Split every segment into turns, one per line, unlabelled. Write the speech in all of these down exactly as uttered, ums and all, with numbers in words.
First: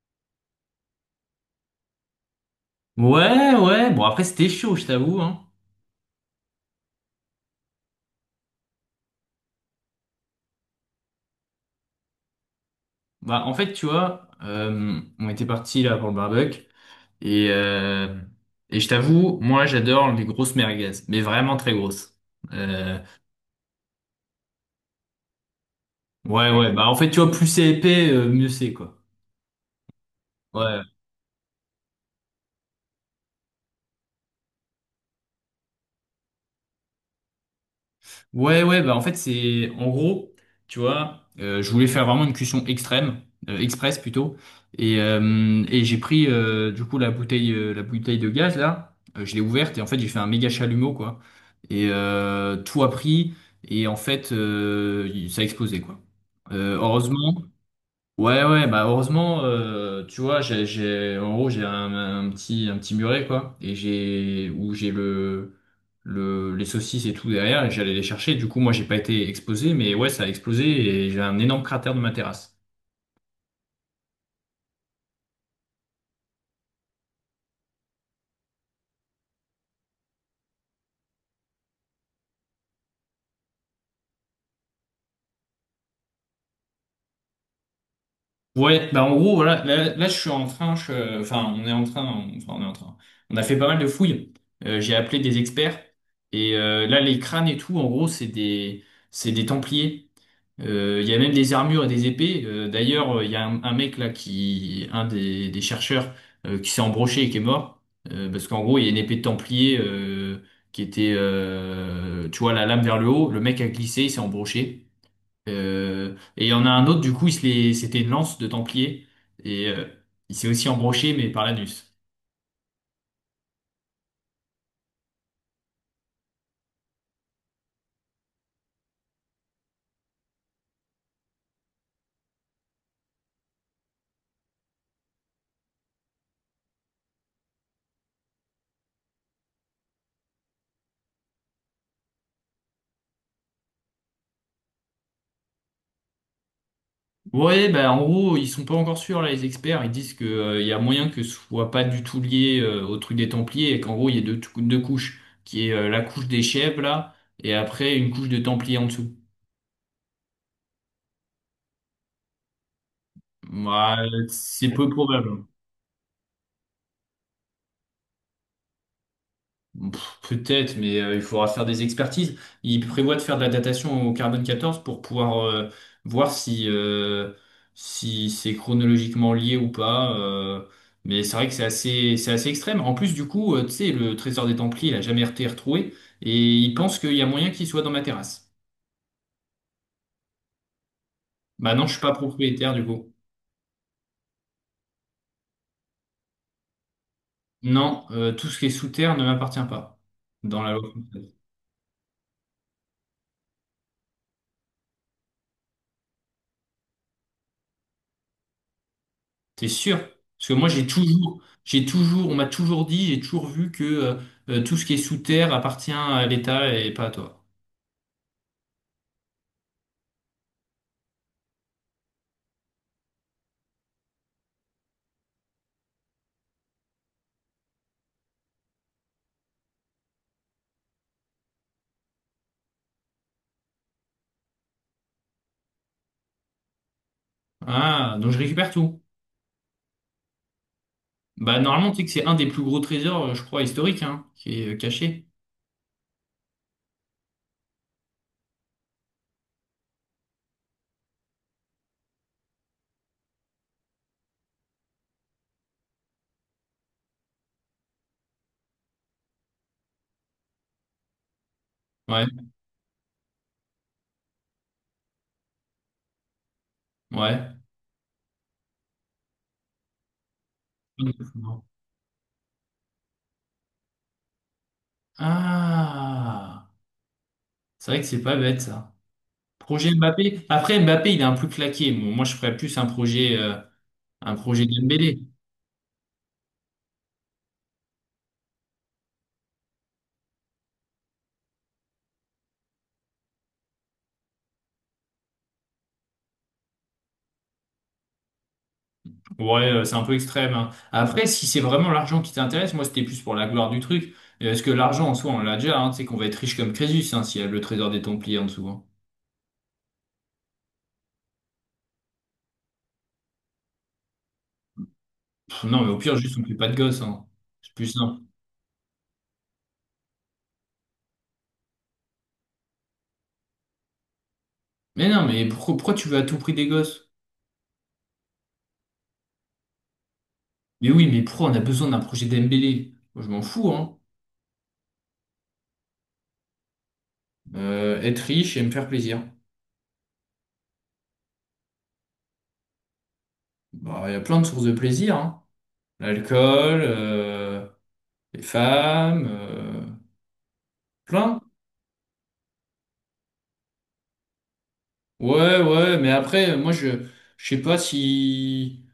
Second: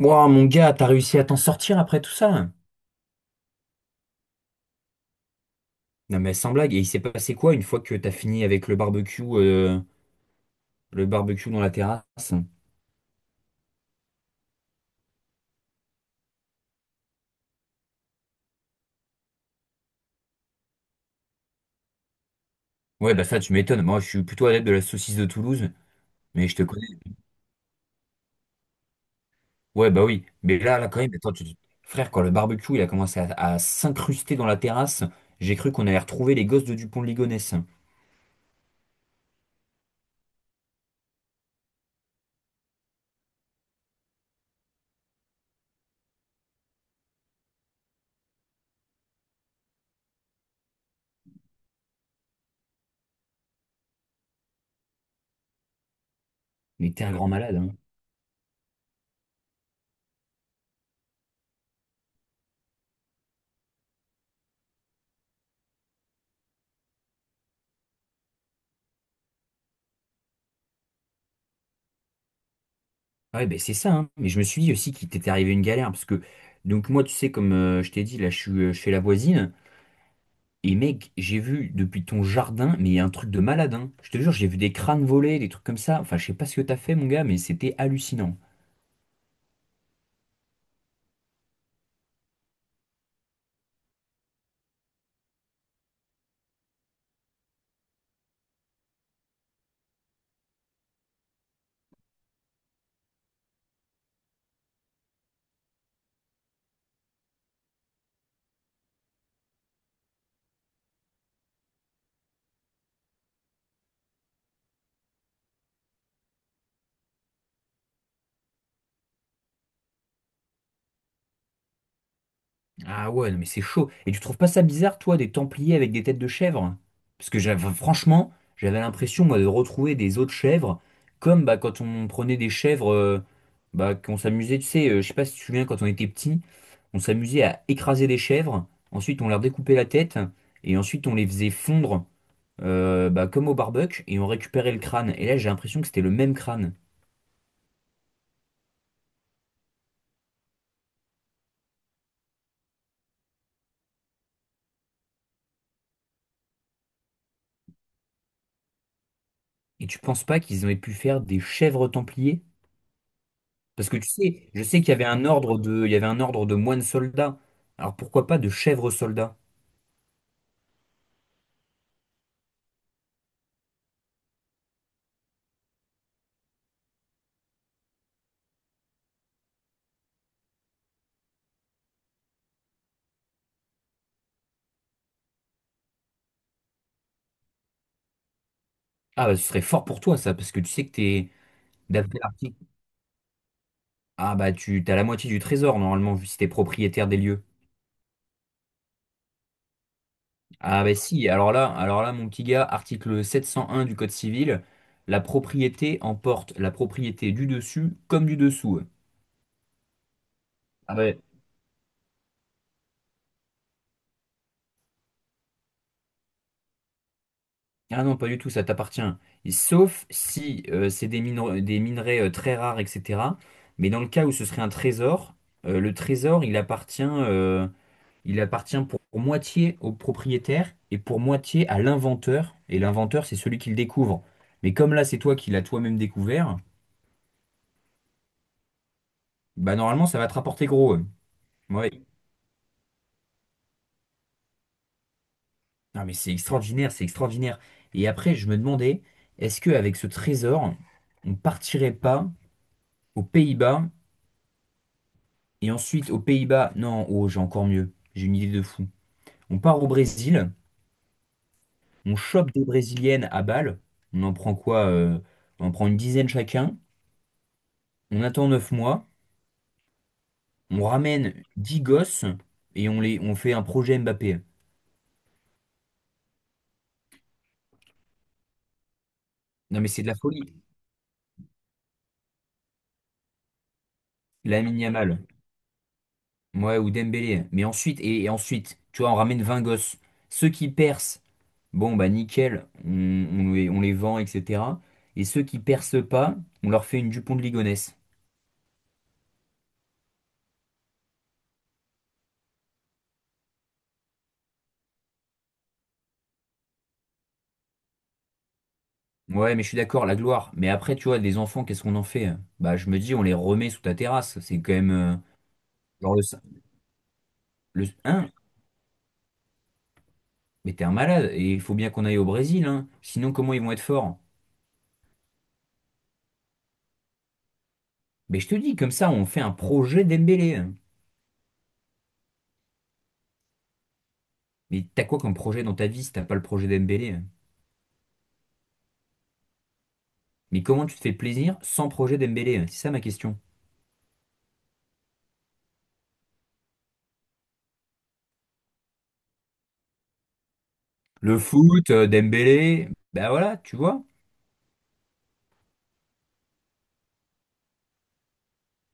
Wow, mon gars, t'as réussi à t'en sortir après tout ça?
Ouais, ouais. Bon, après, c'était chaud, je t'avoue, hein.
Non mais sans blague, et il s'est passé quoi une fois que t'as fini avec le barbecue, euh, le barbecue dans la terrasse?
Bah, en fait, tu vois, euh, on était parti là pour le barbecue. Et, euh, et je t'avoue, moi, j'adore les grosses merguez. Mais vraiment très grosses. Euh,
Ouais, bah ça, tu m'étonnes. Moi, je suis plutôt adepte de la saucisse de Toulouse, mais
ouais,
je te
ouais.
connais.
Bah, en fait, tu vois, plus c'est épais, euh, mieux c'est, quoi.
Ouais, bah oui. Mais là,
Ouais.
là, quand même, attends, tu. Frère, quand le barbecue, il a commencé à, à s'incruster dans la terrasse, j'ai cru qu'on allait retrouver les gosses de Dupont de Ligonnès.
Ouais, ouais, bah en fait, c'est en gros, tu vois, euh, je voulais faire vraiment une cuisson extrême, euh, express plutôt, et, euh, et j'ai pris euh, du coup la bouteille, euh, la bouteille de gaz là. Euh, je l'ai ouverte et en fait, j'ai fait un méga chalumeau quoi, et euh, tout a pris, et en fait, euh, ça a explosé quoi. Euh,
Mais t'es un grand
heureusement,
malade, hein.
ouais, ouais, bah heureusement, euh, tu vois, j'ai, j'ai, en gros, j'ai un, un petit, un petit muret, quoi, et j'ai, où j'ai le, le, les saucisses et tout derrière, et j'allais les chercher. Du coup, moi, j'ai pas été explosé, mais ouais, ça a explosé et j'ai un énorme cratère de ma terrasse.
Ouais, ben c'est ça, hein. Mais je me suis dit aussi qu'il t'était arrivé une galère, parce que, donc moi, tu sais, comme euh, je t'ai dit, là, je suis, euh, je la voisine. Et mec, j'ai vu depuis ton jardin, mais il y a un truc de malade, hein. Je te jure, j'ai vu des crânes voler, des trucs comme ça. Enfin, je sais pas ce que t'as fait, mon gars, mais c'était hallucinant.
Ouais, bah en gros, voilà, là, là, je suis en train, je, euh, enfin, on est en train, on- enfin, on est en train. On a fait pas mal de fouilles. Euh, j'ai appelé des experts, et euh, là, les crânes et tout, en gros, c'est des, c'est des templiers. Euh, Il y a même des armures et des épées. Euh, d'ailleurs, euh, il y a un, un mec là qui, un des, des chercheurs, euh, qui s'est embroché et qui est mort. Euh, parce qu'en gros, il y a une épée de Templier euh, qui était, euh, tu vois, la lame vers le haut. Le mec a glissé, il s'est embroché. Euh, et il y en a un autre, du coup, il se l'est- c'était une lance de Templier. Et euh, il s'est aussi embroché, mais par l'anus.
Ah ouais, non, mais c'est chaud. Et tu trouves pas ça bizarre, toi, des templiers avec des têtes de chèvres? Parce que j'avais, franchement, j'avais l'impression, moi, de retrouver des autres chèvres, comme bah, quand on prenait des chèvres, euh, bah, qu'on s'amusait, tu sais, euh, je sais pas si tu te souviens, quand on était petit, on s'amusait à écraser des chèvres, ensuite on leur découpait la tête, et ensuite on les faisait fondre euh, bah, comme au barbecue, et ont récupéré le crâne. Et là, j'ai l'impression que c'était le même crâne.
Ouais, bah, en gros, ils sont pas encore sûrs, là, les experts. Ils disent que, euh, y a moyen que ce soit pas du tout lié, euh, au truc des Templiers et qu'en gros, il y a deux, tou- deux couches, qui est, euh, la couche des chèvres, là, et après, une couche de Templiers en dessous.
Et tu penses pas qu'ils auraient pu faire des chèvres templiers? Parce que tu
Ouais,
sais, je
c'est
sais
peu
qu'il y avait un
probable, hein.
ordre de, il y avait un ordre de moines soldats. Alors pourquoi pas de chèvres soldats?
Pff, Peut-être, mais euh, il faudra faire des expertises. Il prévoit de faire de la datation au carbone quatorze pour pouvoir euh, voir si, euh, si c'est chronologiquement lié ou pas. euh, mais c'est vrai que c'est assez, c'est assez extrême. En plus, du coup, euh, tu sais, le trésor des Templiers, il a jamais été retrouvé et il pense qu'il y a moyen qu'il soit dans ma terrasse.
Ah bah ce serait fort pour toi ça, parce que tu sais que t'es
Bah non, je suis pas
d'après l'article.
propriétaire du coup.
Ah bah tu t'as la moitié du trésor normalement, vu si t'es propriétaire des lieux.
Non, euh, tout ce qui est sous terre ne m'appartient pas dans la
Ah
loi.
bah si, alors là, alors là, mon petit gars, article sept cent un du Code civil, la propriété emporte la propriété du dessus comme du dessous.
T'es sûr? Parce que moi, j'ai
Ah bah.
toujours, j'ai toujours, on m'a toujours dit, j'ai toujours vu que euh, euh, tout ce qui est sous terre appartient à l'État et pas à toi.
Ah non, pas du tout, ça t'appartient. Et sauf si euh, c'est des minerais, des minerais euh, très rares, et cetera. Mais dans le cas où ce serait un trésor, euh, le trésor, il appartient, euh, il appartient pour, pour moitié au propriétaire et pour moitié à l'inventeur. Et l'inventeur, c'est celui qui le découvre. Mais comme là, c'est toi qui l'as toi-même découvert,
Ah, donc je récupère tout.
bah normalement, ça va te rapporter gros. euh.
Bah, normalement, tu
Ouais.
sais que c'est un des plus gros trésors, euh, je crois, historiques, hein, qui est euh, caché.
Non, mais c'est extraordinaire, c'est extraordinaire. Et après, je me demandais, est-ce qu'avec ce trésor, on partirait pas aux Pays-Bas? Et ensuite, aux Pays-Bas, non, oh, j'ai encore mieux. J'ai une idée de fou. On part au Brésil, on
Ouais,
chope des Brésiliennes à Bâle. On en prend quoi? Euh, on en prend une dizaine chacun.
ouais.
On attend neuf mois. On ramène dix gosses et on les, on fait un projet Mbappé.
Ah, c'est vrai que c'est pas bête, ça.
Non, mais
Projet
c'est de la folie.
Mbappé. Après, Mbappé, il est un peu claqué. Bon, moi, je ferais plus un projet, euh, un projet
Lamine Yamal.
Dembélé.
Ouais, ou Dembélé. Mais ensuite, et, et ensuite, tu vois, on ramène vingt gosses. Ceux qui percent, bon, bah nickel, on, on les, on les, vend, et cetera. Et ceux qui percent pas, on leur fait une Dupont de Ligonnès.
Ouais, euh, c'est un peu extrême, hein. Après, si c'est vraiment l'argent qui t'intéresse, moi c'était plus pour la gloire du truc. Euh, Parce que l'argent en soi, on l'a déjà, hein, tu sais qu'on va être riche comme Crésus, hein, s'il y a le trésor des Templiers en dessous, hein.
Ouais, mais je suis d'accord, la gloire. Mais après, tu vois, des enfants, qu'est-ce qu'on en fait? Hein? Bah, je me dis, on les remet sous ta terrasse. C'est quand même. euh,
Pff, non, mais au
Genre
pire,
le.
juste on fait pas de gosses, hein. C'est
le
plus simple.
hein? Mais t'es un malade. Et il faut bien qu'on aille au Brésil, hein. Sinon, comment ils vont être forts?
Mais non, mais pourquoi, pourquoi tu veux à tout prix des gosses?
Mais je te dis, comme ça, on fait un projet Dembélé, hein.
Mais oui, mais pourquoi on a besoin d'un projet Dembélé? Moi, je m'en fous, hein.
Mais t'as quoi comme projet dans ta vie si t'as pas le projet Dembélé? Hein?
Euh, être riche et me faire plaisir.
Mais comment tu te fais plaisir sans projet Dembélé? Hein? C'est ça ma question.
Bah, il y a plein de sources de plaisir, hein. L'alcool, euh, les femmes, euh,
Le
plein.
foot, euh, Dembélé, bah voilà, tu vois.
Ouais, ouais, mais après, moi, je, je sais pas si,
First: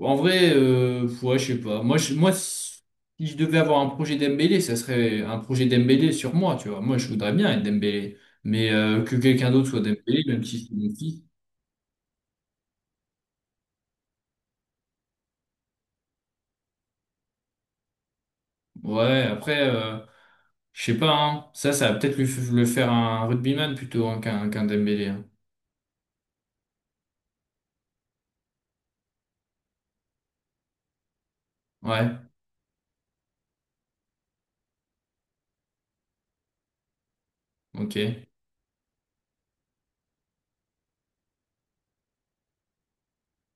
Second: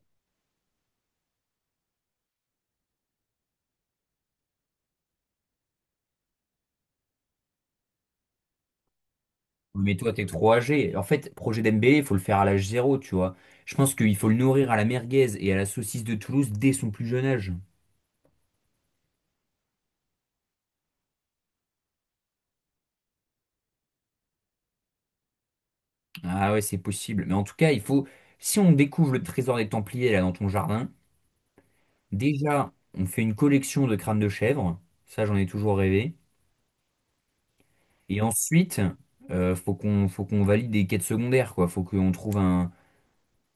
en vrai, euh, ouais, je sais pas. Moi, je, moi, si si je devais avoir un projet Dembélé, ça serait un projet Dembélé sur moi, tu vois. Moi, je voudrais bien être Dembélé, mais euh, que quelqu'un d'autre soit
Oui, mais toi,
Dembélé,
t'es
même
trop
si c'est mon
âgé. En
fils.
fait, projet Dembélé, il faut le faire à l'âge zéro, tu vois. Je pense qu'il faut le nourrir à la merguez et à la saucisse de Toulouse dès son plus jeune âge.
Ouais, après, euh, je sais pas, hein. Ça, ça va peut-être lui f- le faire un rugbyman plutôt, hein, qu'un qu'un Dembélé, hein.
Ah ouais, c'est possible. Mais en tout cas, il faut, si on découvre le trésor des Templiers là dans ton jardin,
Ouais,
déjà, on fait une collection de crânes de chèvre. Ça, j'en ai toujours rêvé.
ok.
Et ensuite, euh, faut qu'on, faut qu'on valide des quêtes secondaires, quoi. Faut qu'on trouve un,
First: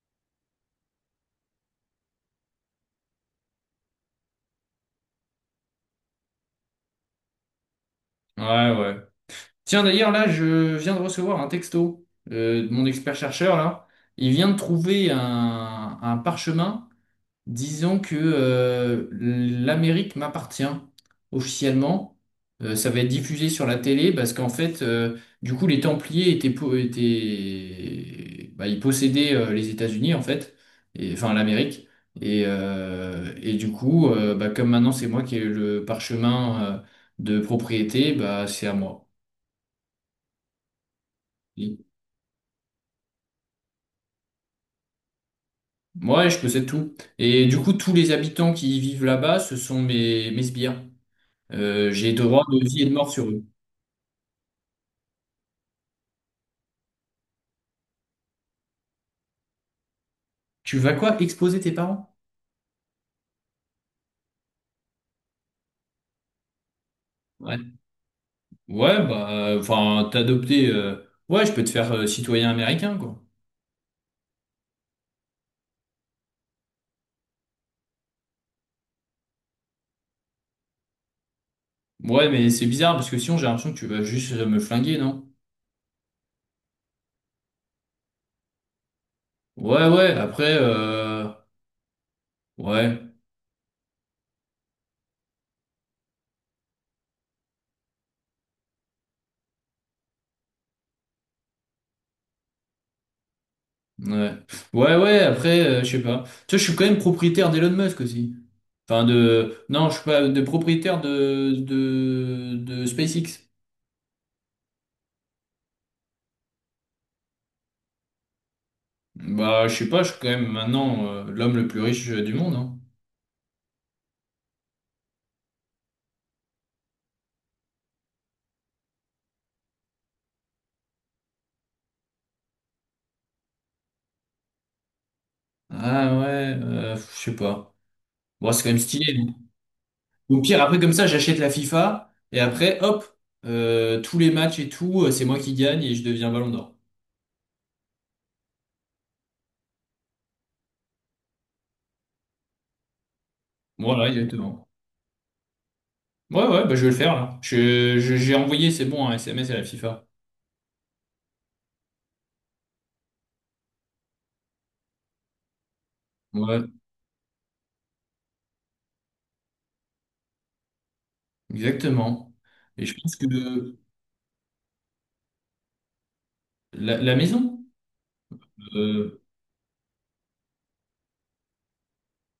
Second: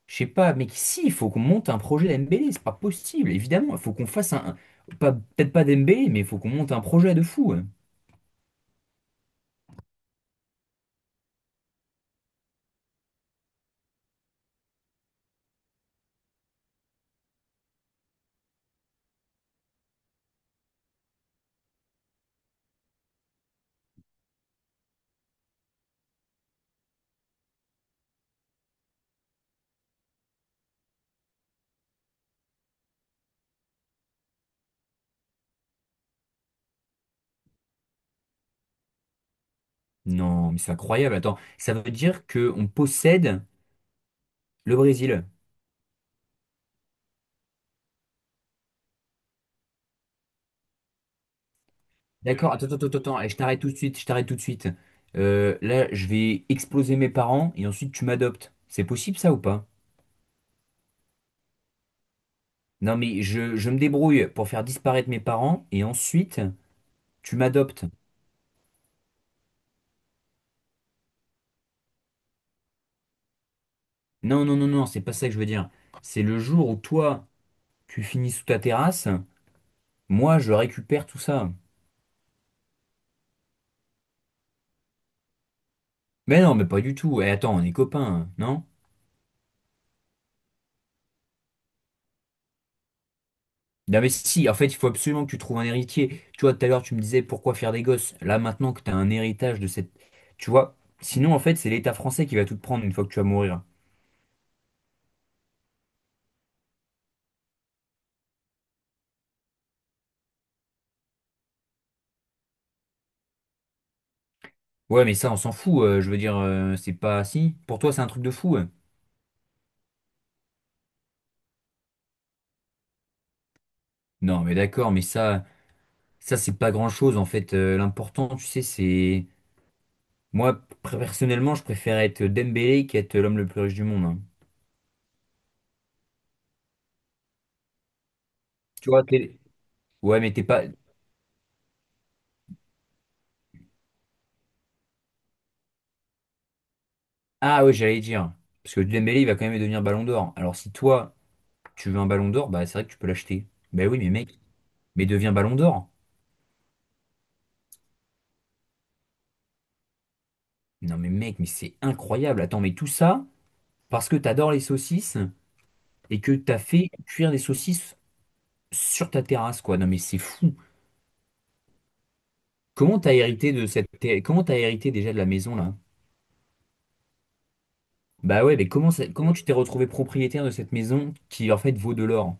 je sais pas, mais si, il faut qu'on monte un projet Dembélé. C'est pas possible, évidemment. Il faut qu'on fasse un, un- pas- peut-être pas Dembélé, mais il faut qu'on monte un projet de fou, hein.
Ouais, ouais. Tiens, d'ailleurs, là, je viens de recevoir un texto euh, de mon expert-chercheur, là. Il vient de trouver un, un parchemin disant que euh, l'Amérique m'appartient officiellement. Euh, ça va être diffusé sur la télé parce qu'en fait, euh, du coup, les Templiers étaient, po- étaient- bah, ils possédaient euh, les États-Unis, en fait, et, enfin l'Amérique. Et, euh, et du coup, euh, bah, comme maintenant, c'est moi qui ai le parchemin euh, de propriété, bah, c'est à moi.
Non, mais c'est incroyable. Attends, ça veut dire que on possède le Brésil.
Ouais, je possède tout. Et du coup, tous les habitants qui y vivent là-bas, ce sont mes, mes sbires. Euh, j'ai droit
D'accord,
de
attends,
vie et
attends,
de
attends,
mort
attends.
sur
Eh, je
eux.
t'arrête tout de suite, je t'arrête tout de suite. Euh, là, je vais exploser mes parents et ensuite tu m'adoptes. C'est possible ça ou pas?
Tu vas quoi? Exposer tes parents?
Non, mais je, je me débrouille pour faire disparaître mes parents et ensuite tu
Ouais.
m'adoptes.
Ouais, bah, enfin, t'adopter. euh, Ouais, je peux te faire euh, citoyen américain, quoi.
Non, non, non, non, c'est pas ça que je veux dire. C'est le jour où toi, tu finis sous ta terrasse, moi, je récupère tout ça.
Ouais, mais c'est bizarre parce que sinon, j'ai l'impression que tu vas juste euh, me flinguer, non?
Mais non, mais pas du tout. Et attends, on est copains, hein, non?
Ouais, ouais, après, euh... ouais,
Non mais si, en fait, il faut absolument que tu trouves un héritier. Tu vois, tout à l'heure, tu me disais pourquoi faire des gosses. Là, maintenant que tu as un héritage de cette. Tu vois, sinon, en fait, c'est l'État français qui va tout te prendre une fois que tu vas mourir.
ouais. Ouais, ouais, après, euh, je sais pas. Tu vois, je suis quand même propriétaire d'Elon Musk aussi. Enfin, de. Non, je suis pas de propriétaire de, de, de SpaceX.
Ouais, mais ça, on s'en fout. euh, Je veux dire, euh, c'est pas. Si, pour toi, c'est un truc de fou. ouais.
Bah, je sais pas, je suis quand même maintenant euh, l'homme le plus riche euh, du monde, hein.
Non, mais d'accord, mais ça, ça, c'est pas grand-chose, en fait. Euh, l'important, tu sais, c'est. Moi, pr- personnellement, je préfère être Dembélé qu'être l'homme le plus riche du monde, hein.
Ah ouais, euh, je sais pas. Bon, c'est quand même
Tu vois,
stylé. non
t'es. Ouais, mais
Au
t'es
pire,
pas.
après, comme ça, j'achète la FIFA et après, hop, euh, tous les matchs et tout, euh, c'est moi qui gagne et je deviens Ballon d'Or.
Ah ouais, j'allais dire. Parce que Dembélé, il va quand même devenir Ballon d'Or. Alors si toi. Tu veux un ballon d'or? Bah, c'est vrai que tu peux l'acheter. Bah oui,
Voilà,
mais mec,
exactement.
mais deviens ballon d'or.
Ouais, ouais, bah, je vais le faire là. Je, je- j'ai envoyé, c'est bon, un S M S à la FIFA.
Non, mais mec, mais c'est incroyable. Attends, mais tout ça parce que t'adores les saucisses et que t'as
Ouais,
fait cuire des saucisses sur ta terrasse, quoi. Non, mais c'est fou.
exactement. Et je
Comment t'as
pense que
hérité de cette terre- comment t'as hérité déjà de la maison, là?
la, la maison.
Bah ouais, mais comment, ça-
euh,
comment tu t'es retrouvé propriétaire de cette maison qui, en fait, vaut de l'or?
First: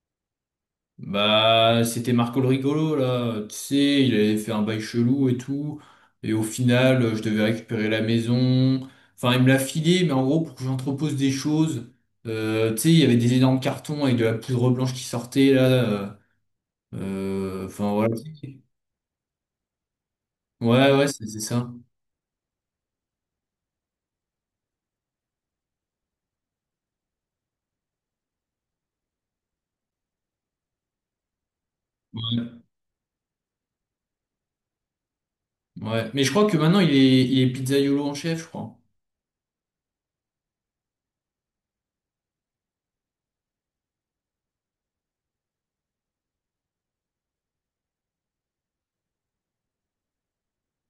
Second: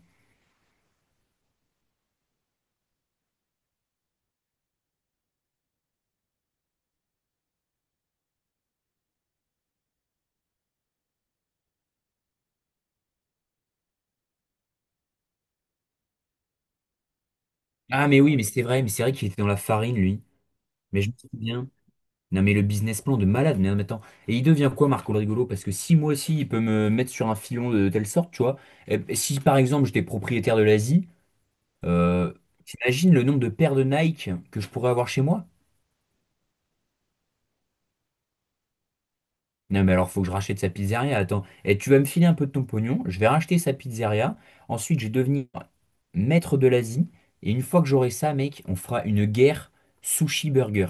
Bah, c'était Marco le rigolo, là. Tu sais, il avait fait un bail chelou et tout. Et au final, euh, je devais récupérer la maison. Enfin, il me l'a filé, mais en gros, pour que j'entrepose des choses. Euh, tu sais, il y avait des énormes cartons avec de la poudre blanche qui sortait, là. euh, euh, Enfin,
Ah,
voilà.
mais oui, mais c'est vrai, mais c'est vrai qu'il était dans la farine, lui.
Ouais,
Mais
ouais,
je me
c'est c'est ça.
souviens. Non mais le business plan de malade, mais non mais attends. Et il devient quoi Marco le rigolo? Parce que si moi aussi il peut me mettre sur un filon de telle sorte, tu vois, et si par exemple j'étais propriétaire de l'Asie, euh,
Ouais.
t'imagines le nombre de paires de Nike que je pourrais avoir chez moi?
Ouais. Mais je crois que maintenant, il est, il est pizzaïolo en chef, je crois.
Non mais alors faut que je rachète sa pizzeria, attends. Et tu vas me filer un peu de ton pognon, je vais racheter sa pizzeria, ensuite je vais devenir maître de l'Asie, et une fois que j'aurai ça, mec, on fera une guerre sushi burger.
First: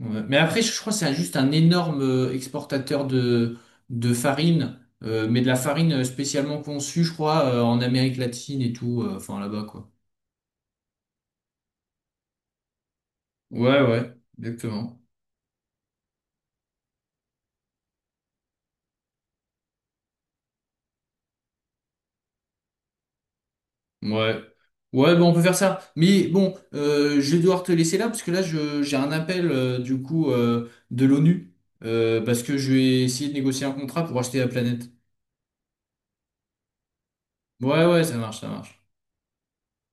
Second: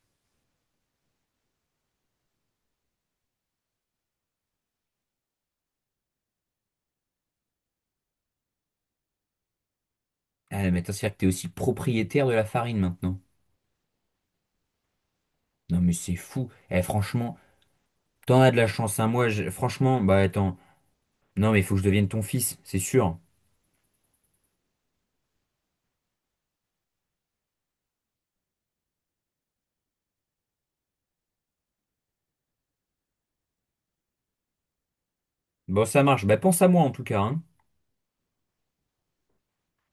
Ouais. Mais après, je crois que c'est juste un énorme euh, exportateur de, de, farine, euh, mais de la farine spécialement conçue, je crois, euh, en Amérique latine et tout, euh, enfin là-bas, quoi.
Ah mais attends, c'est-à-dire que t'es aussi propriétaire de la farine maintenant.
Ouais, ouais, exactement.
Non mais c'est fou. Eh, franchement, t'en as de la chance, hein. Moi, j'ai- franchement, bah attends. Non, mais il faut que je devienne ton fils, c'est sûr.
Ouais. Ouais, bon, on peut faire ça. Mais bon, euh, je vais devoir te laisser là, parce que là, je, j'ai un appel, euh, du coup, euh, de l'ONU, euh, parce que je vais essayer de négocier un contrat pour acheter la planète.
Bon, ça marche. Bah pense à moi en tout cas, hein.
Ouais, ouais, ça marche, ça marche.